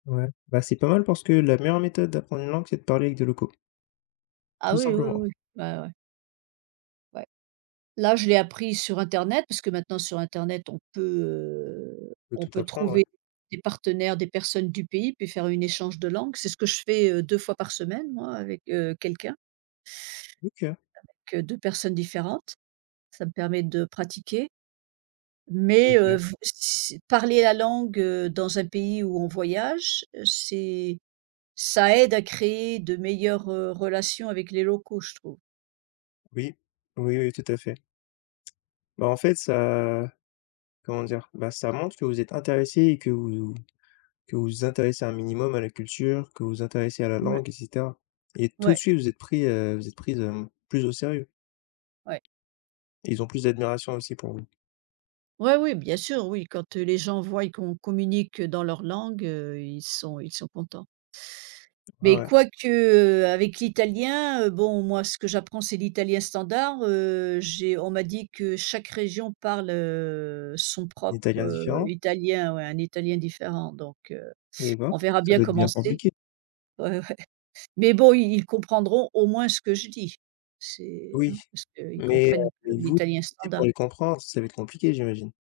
Ouais, bah, c'est pas mal parce que la meilleure méthode d'apprendre une langue c'est de parler avec des locaux. Ah, Tout oui, oui, simplement. oui. Bah, ouais. Ouais. Là, je l'ai appris sur internet puisque maintenant sur internet on peut, heu, On peut on tout peut apprendre, ouais. trouver des partenaires, des personnes du pays puis faire une échange de langue, c'est ce que je fais, heu, 2 fois par semaine moi avec, heu, quelqu'un. OK. Avec, heu, 2 personnes différentes, ça me permet de pratiquer. Mais, heu, OK. v s parler la langue, heu, dans un pays où on voyage, c'est ça aide à créer de meilleures, heu, relations avec les locaux je trouve. Oui, oui, oui tout à fait. Bah en fait ça comment dire? Bah ça montre que vous êtes intéressée et que vous vous que vous intéressez un minimum à la culture, que vous intéressez à la Mouais. langue, et cetera. Et tout de Ouais. suite vous êtes pris heu, vous êtes prise, hem, plus au sérieux. Ouais. Et ils ont plus d'admiration aussi pour vous. Ouais oui, bien sûr. Oui, quand, heu, les gens voient qu'on communique, heu, dans leur langue, heu, ils sont ils sont contents. Ouais, Mais ouais. quoique, heu, avec l'italien, heu, bon, moi ce que j'apprends c'est l'italien standard. Heu, j'ai on m'a dit que chaque région parle, heu, son propre, Italien heu, différent? italien, ouais, un italien différent donc, heu, Et ben. on verra Ça bien doit être comment bien c'est. compliqué? Ouais, ouais. Mais bon, ils ils comprendront au moins ce que je dis, c'est, Oui, hein, parce qu'ils mais, heu, comprennent l mais vous, l'italien té standard. pour les comprendre, ça va être compliqué j'imagine?